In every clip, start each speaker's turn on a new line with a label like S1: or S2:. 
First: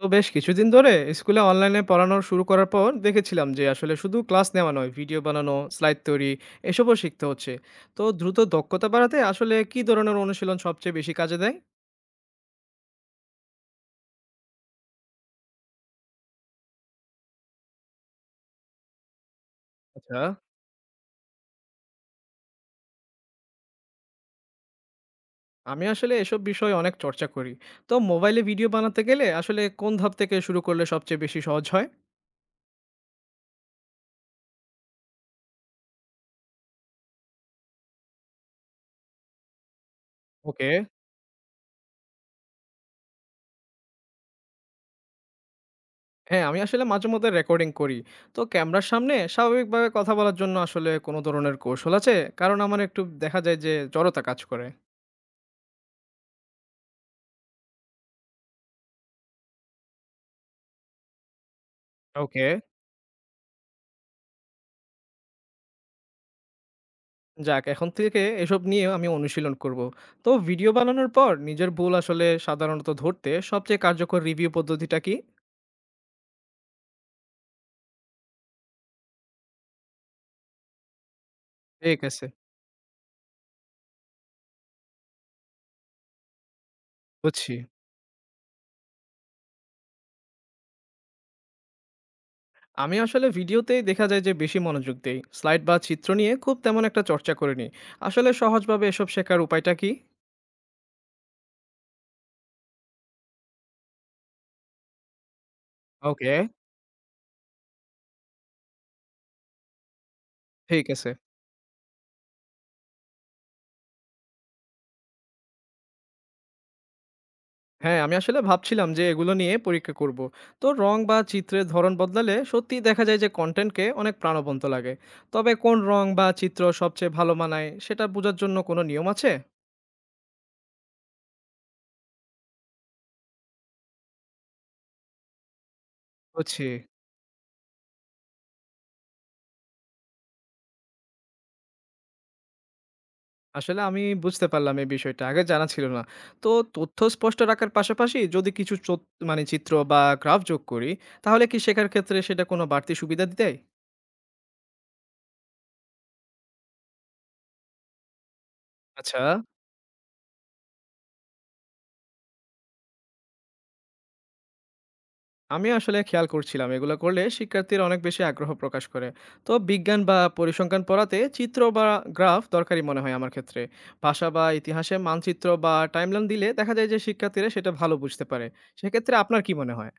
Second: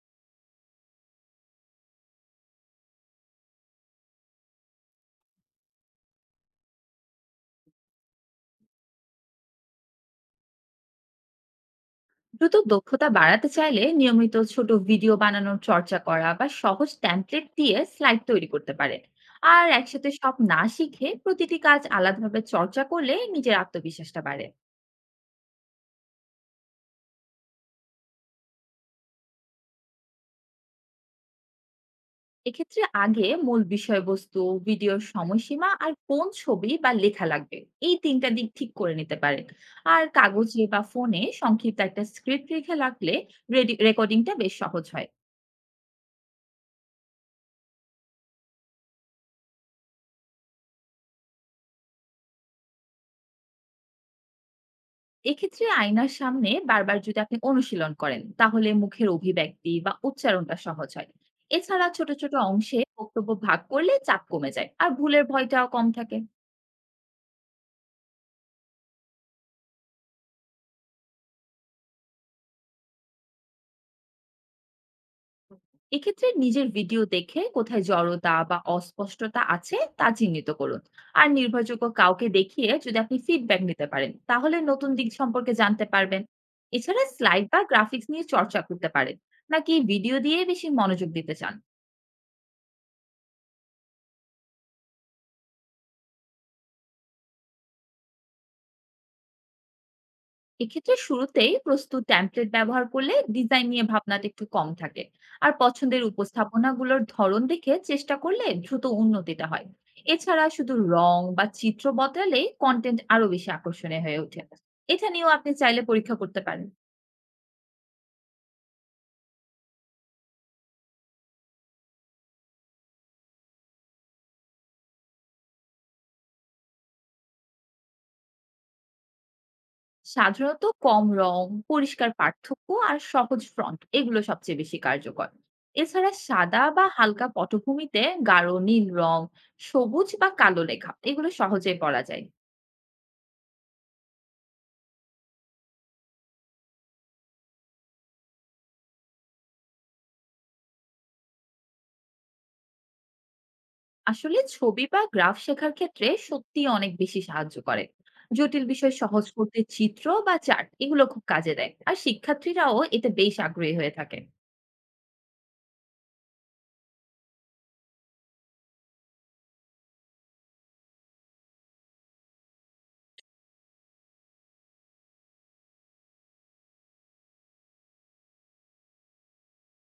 S1: তো বেশ কিছুদিন ধরে স্কুলে অনলাইনে পড়ানো শুরু করার পর দেখেছিলাম যে আসলে শুধু ক্লাস নেওয়া নয়, ভিডিও বানানো, স্লাইড তৈরি এসবও শিখতে হচ্ছে। তো দ্রুত দক্ষতা বাড়াতে আসলে কি ধরনের অনুশীলন সবচেয়ে বেশি কাজে দেয়?
S2: দ্রুত দক্ষতা বাড়াতে চাইলে নিয়মিত ছোট ভিডিও বানানোর চর্চা করা বা সহজ ট্যাম্পলেট দিয়ে স্লাইড তৈরি করতে পারে। আর একসাথে
S1: আচ্ছা,
S2: সব না শিখে প্রতিটি কাজ আলাদাভাবে চর্চা করলে নিজের আত্মবিশ্বাসটা বাড়ে।
S1: আমি আসলে এসব বিষয়ে অনেক চর্চা করি। তো মোবাইলে ভিডিও বানাতে গেলে আসলে কোন ধাপ থেকে শুরু করলে সবচেয়ে বেশি সহজ হয়?
S2: এক্ষেত্রে আগে মূল বিষয়বস্তু, ভিডিওর সময়সীমা আর কোন ছবি বা লেখা লাগবে, এই তিনটা দিক ঠিক করে নিতে পারে। আর কাগজে
S1: ওকে।
S2: বা ফোনে সংক্ষিপ্ত একটা স্ক্রিপ্ট রেখে রাখলে রেকর্ডিংটা বেশ সহজ হয়।
S1: হ্যাঁ, আমি আসলে মাঝে মধ্যে রেকর্ডিং করি। তো ক্যামেরার সামনে স্বাভাবিকভাবে কথা বলার জন্য আসলে কোনো ধরনের কৌশল আছে? কারণ আমার একটু দেখা যায় যে জড়তা কাজ করে।
S2: এক্ষেত্রে আয়নার সামনে বারবার যদি আপনি অনুশীলন করেন তাহলে মুখের অভিব্যক্তি বা উচ্চারণটা সহজ হয়। এছাড়া ছোট ছোট
S1: ওকে।
S2: অংশে বক্তব্য ভাগ করলে চাপ কমে যায় আর ভুলের ভয়টাও কম থাকে।
S1: যাক, এখন থেকে এসব নিয়েও আমি অনুশীলন করব। তো ভিডিও বানানোর পর নিজের ভুল আসলে সাধারণত ধরতে সবচেয়ে কার্যকর রিভিউ পদ্ধতিটা কি?
S2: এক্ষেত্রে নিজের ভিডিও দেখে কোথায় জড়তা বা অস্পষ্টতা আছে তা চিহ্নিত করুন। আর নির্ভরযোগ্য
S1: ঠিক আছে।
S2: কাউকে দেখিয়ে যদি আপনি ফিডব্যাক নিতে পারেন তাহলে নতুন দিক সম্পর্কে জানতে পারবেন। এছাড়া স্লাইড
S1: বুঝছি।
S2: বা গ্রাফিক্স নিয়ে চর্চা করতে পারেন, নাকি ভিডিও দিয়ে বেশি মনোযোগ দিতে চান?
S1: আমি আসলে ভিডিওতেই দেখা যায় যে বেশি মনোযোগ দেই। স্লাইড বা চিত্র নিয়ে খুব তেমন একটা চর্চা করিনি। আসলে সহজভাবে এসব শেখার উপায়টা কি?
S2: এক্ষেত্রে শুরুতেই প্রস্তুত টেমপ্লেট ব্যবহার করলে ডিজাইন নিয়ে ভাবনাটা একটু কম থাকে। আর পছন্দের
S1: ওকে।
S2: উপস্থাপনাগুলোর ধরন দেখে চেষ্টা করলে দ্রুত উন্নতিটা হয়। এছাড়া শুধু
S1: ঠিক আছে।
S2: রং বা চিত্র বদলালে কন্টেন্ট আরো বেশি আকর্ষণীয় হয়ে ওঠে। এটা নিয়েও আপনি চাইলে পরীক্ষা করতে পারেন।
S1: হ্যাঁ, আমি আসলে ভাবছিলাম যে এগুলো নিয়ে পরীক্ষা করব। তো রং বা চিত্রের ধরন বদলালে সত্যিই দেখা যায় যে কনটেন্টকে অনেক প্রাণবন্ত লাগে। তবে কোন রং বা চিত্র সবচেয়ে ভালো মানায় সেটা বোঝার জন্য কোনো নিয়ম আছে?
S2: সাধারণত কম রং, পরিষ্কার পার্থক্য আর সহজ ফ্রন্ট, এগুলো সবচেয়ে বেশি কার্যকর। এছাড়া সাদা
S1: বুঝছি।
S2: বা হালকা পটভূমিতে গাঢ় নীল রং, সবুজ বা কালো লেখা, এগুলো সহজেই পড়া যায়।
S1: আসলে আমি বুঝতে পারলাম এই বিষয়টা। আগে জানা ছিল না। তো তথ্য স্পষ্ট রাখার পাশাপাশি যদি কিছু মানে চিত্র বা গ্রাফ যোগ করি, তাহলে কি শেখার ক্ষেত্রে সেটা কোনো বাড়তি সুবিধা দেয়?
S2: আসলে ছবি বা গ্রাফ শেখার ক্ষেত্রে সত্যিই অনেক বেশি সাহায্য করে। জটিল বিষয়
S1: আচ্ছা।
S2: সহজ করতে চিত্র বা চার্ট এগুলো খুব কাজে দেয় আর শিক্ষার্থীরাও এতে বেশ আগ্রহী হয়ে থাকে।
S1: আমি আসলে খেয়াল করছিলাম এগুলো করলে শিক্ষার্থীরা অনেক বেশি আগ্রহ প্রকাশ করে। তো বিজ্ঞান বা পরিসংখ্যান পড়াতে চিত্র বা গ্রাফ দরকারি মনে হয় আমার ক্ষেত্রে। ভাষা বা ইতিহাসে মানচিত্র বা টাইমলাইন দিলে দেখা যায় যে শিক্ষার্থীরা সেটা ভালো বুঝতে পারে। সেক্ষেত্রে আপনার কি মনে হয়?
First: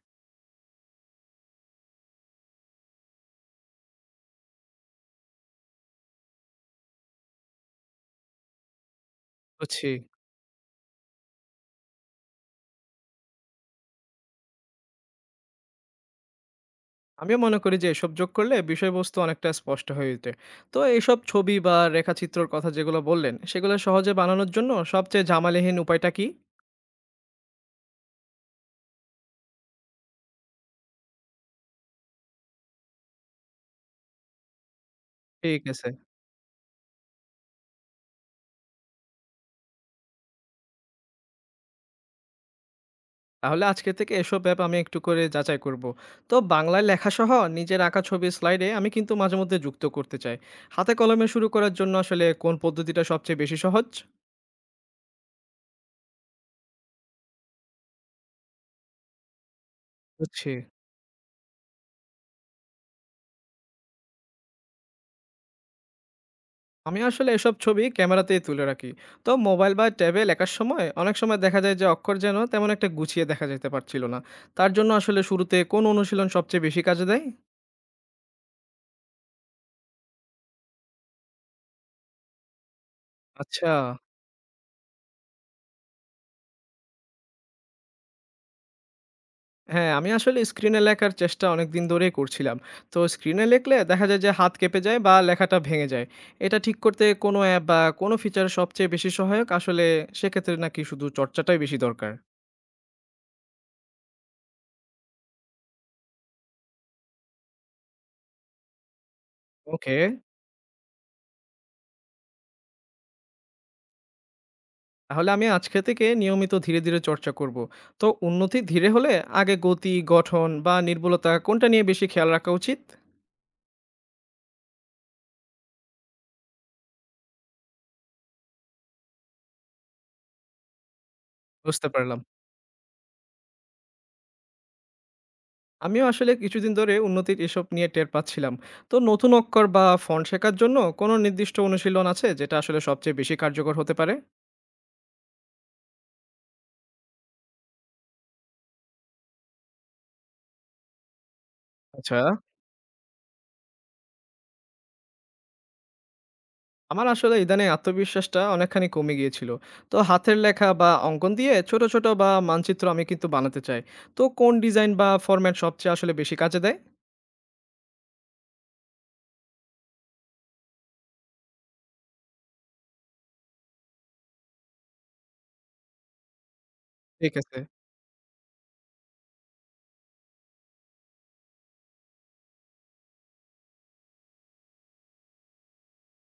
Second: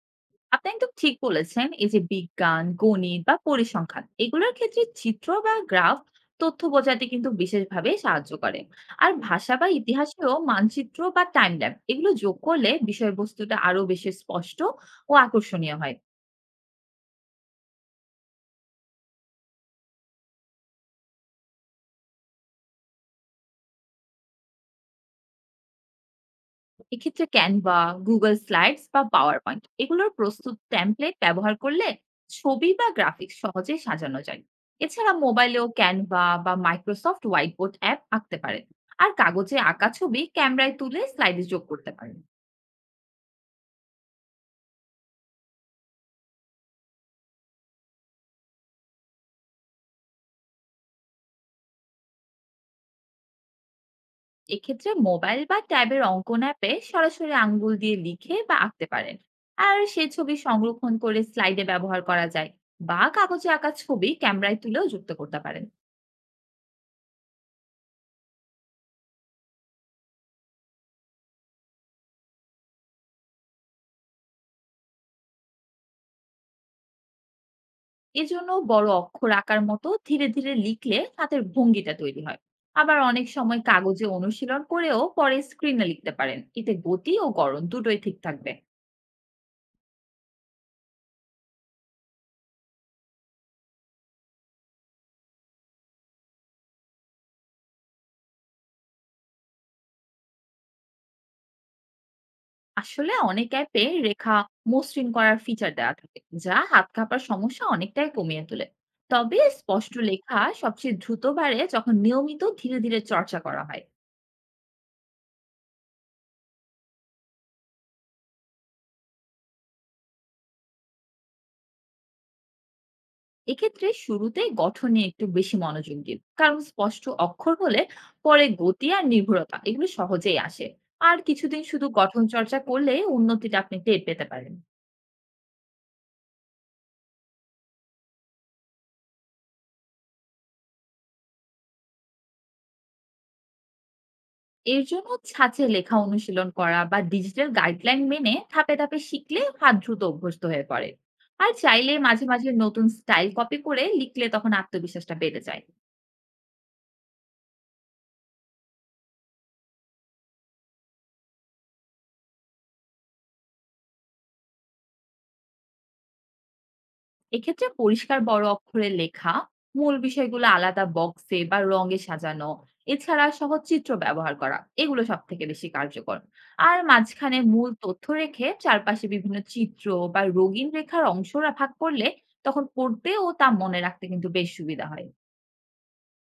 S2: আপনি একদম ঠিক বলেছেন, এই যে বিজ্ঞান, গণিত বা পরিসংখ্যান এগুলোর ক্ষেত্রে চিত্র বা গ্রাফ তথ্য বোঝাতে কিন্তু বিশেষভাবে সাহায্য করে। আর ভাষা বা
S1: বুঝছি।
S2: ইতিহাসেও মানচিত্র বা টাইম ল্যাপ এগুলো যোগ করলে বিষয়বস্তুটা আরো বেশি স্পষ্ট ও আকর্ষণীয় হয়।
S1: আমিও মনে করি যে এসব যোগ করলে বিষয়বস্তু অনেকটা স্পষ্ট হয়ে ওঠে। তো এইসব ছবি বা রেখাচিত্রর কথা যেগুলো বললেন, সেগুলো সহজে বানানোর জন্য সবচেয়ে ঝামেলাহীন উপায়টা কি?
S2: এক্ষেত্রে ক্যানভা, গুগল স্লাইডস বা পাওয়ার পয়েন্ট এগুলোর প্রস্তুত টেমপ্লেট ব্যবহার করলে ছবি বা গ্রাফিক্স সহজে সাজানো যায়। এছাড়া
S1: ঠিক
S2: মোবাইলেও
S1: আছে।
S2: ক্যানভা বা মাইক্রোসফট হোয়াইট বোর্ড অ্যাপ আঁকতে পারেন। আর কাগজে আঁকা ছবি ক্যামেরায় তুলে স্লাইডে যোগ করতে পারেন।
S1: তাহলে আজকে থেকে এসব অ্যাপ আমি একটু করে যাচাই করব। তো বাংলায় লেখাসহ নিজের আঁকা ছবি স্লাইডে আমি কিন্তু মাঝে মধ্যে যুক্ত করতে চাই। হাতে কলমে শুরু করার জন্য আসলে কোন পদ্ধতিটা সবচেয়ে বেশি সহজ?
S2: এক্ষেত্রে মোবাইল বা ট্যাবের অঙ্কন অ্যাপে সরাসরি আঙ্গুল দিয়ে লিখে বা আঁকতে পারেন। আর সেই ছবি
S1: বুঝছি।
S2: সংরক্ষণ করে স্লাইডে ব্যবহার করা যায়। বা কাগজে আঁকা ছবি ক্যামেরায় তুলেও যুক্ত করতে পারেন।
S1: আমি আসলে এসব ছবি ক্যামেরাতেই তুলে রাখি। তো মোবাইল বা ট্যাবে লেখার সময় অনেক সময় দেখা যায় যে অক্ষর যেন তেমন একটা গুছিয়ে দেখা যেতে পারছিল না। তার জন্য আসলে শুরুতে কোন অনুশীলন সবচেয়ে বেশি কাজে দেয়?
S2: এজন্য বড় অক্ষর আঁকার মতো ধীরে ধীরে লিখলে হাতের ভঙ্গিটা তৈরি হয়। আবার অনেক সময়
S1: আচ্ছা।
S2: কাগজে অনুশীলন করেও পরে স্ক্রিনে লিখতে পারেন, এতে গতি ও গড়ন দুটোই ঠিক থাকবে।
S1: হ্যাঁ, আমি আসলে স্ক্রিনে লেখার চেষ্টা অনেকদিন ধরেই করছিলাম। তো স্ক্রিনে লিখলে দেখা যায় যে হাত কেঁপে যায় বা লেখাটা ভেঙে যায়। এটা ঠিক করতে কোনো অ্যাপ বা কোনো ফিচার সবচেয়ে বেশি সহায়ক? আসলে সেক্ষেত্রে নাকি শুধু চর্চাটাই বেশি দরকার?
S2: আসলে অনেক অ্যাপে রেখা মসৃণ করার ফিচার দেওয়া থাকে, যা হাত কাঁপার সমস্যা অনেকটাই কমিয়ে তোলে। তবে স্পষ্ট
S1: ওকে,
S2: লেখা সবচেয়ে দ্রুত বাড়ে যখন নিয়মিত ধীরে ধীরে চর্চা করা হয়।
S1: তাহলে আমি আজকে থেকে নিয়মিত ধীরে ধীরে চর্চা করব। তো উন্নতি ধীরে হলে আগে গতি, গঠন বা নির্ভুলতা কোনটা নিয়ে বেশি খেয়াল রাখা উচিত?
S2: এক্ষেত্রে শুরুতেই গঠন নিয়ে একটু বেশি মনোযোগ দিন, কারণ স্পষ্ট অক্ষর হলে পরে গতি আর নির্ভরতা এগুলো সহজেই আসে। আর কিছুদিন শুধু
S1: বুঝতে পারলাম।
S2: গঠন চর্চা করলে উন্নতিটা আপনি টের পেতে পারেন।
S1: আমিও আসলে কিছুদিন ধরে উন্নতির এসব নিয়ে টের পাচ্ছিলাম। তো নতুন অক্ষর বা ফন্ট শেখার জন্য কোনো নির্দিষ্ট অনুশীলন আছে যেটা আসলে সবচেয়ে বেশি কার্যকর হতে পারে?
S2: এর জন্য ছাঁচে লেখা অনুশীলন করা বা ডিজিটাল গাইডলাইন মেনে ধাপে ধাপে শিখলে হাত দ্রুত অভ্যস্ত হয়ে পড়ে। আর চাইলে
S1: আচ্ছা।
S2: মাঝে মাঝে নতুন স্টাইল কপি করে লিখলে তখন আত্মবিশ্বাসটা বেড়ে যায়।
S1: আমার আসলে ইদানে আত্মবিশ্বাসটা অনেকখানি কমে গিয়েছিল। তো হাতের লেখা বা অঙ্কন দিয়ে ছোট ছোট বা মানচিত্র আমি কিন্তু বানাতে চাই। তো কোন ডিজাইন বা ফরম্যাট সবচেয়ে আসলে বেশি কাজে দেয়?
S2: এক্ষেত্রে পরিষ্কার বড় অক্ষরে লেখা, মূল বিষয়গুলো আলাদা বক্সে বা রঙে সাজানো, এছাড়া সহজ চিত্র ব্যবহার করা, এগুলো সব থেকে বেশি কার্যকর। আর
S1: ঠিক
S2: মাঝখানে
S1: আছে।
S2: মূল তথ্য রেখে চারপাশে বিভিন্ন চিত্র বা রঙিন রেখার অংশরা ভাগ করলে তখন পড়তে ও তা মনে রাখতে কিন্তু বেশ সুবিধা হয়।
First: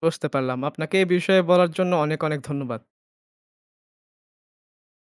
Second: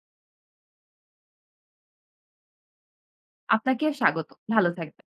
S1: বুঝতে পারলাম। আপনাকে এই বিষয়ে বলার জন্য অনেক অনেক ধন্যবাদ।
S2: আপনাকে স্বাগত। ভালো থাকবেন।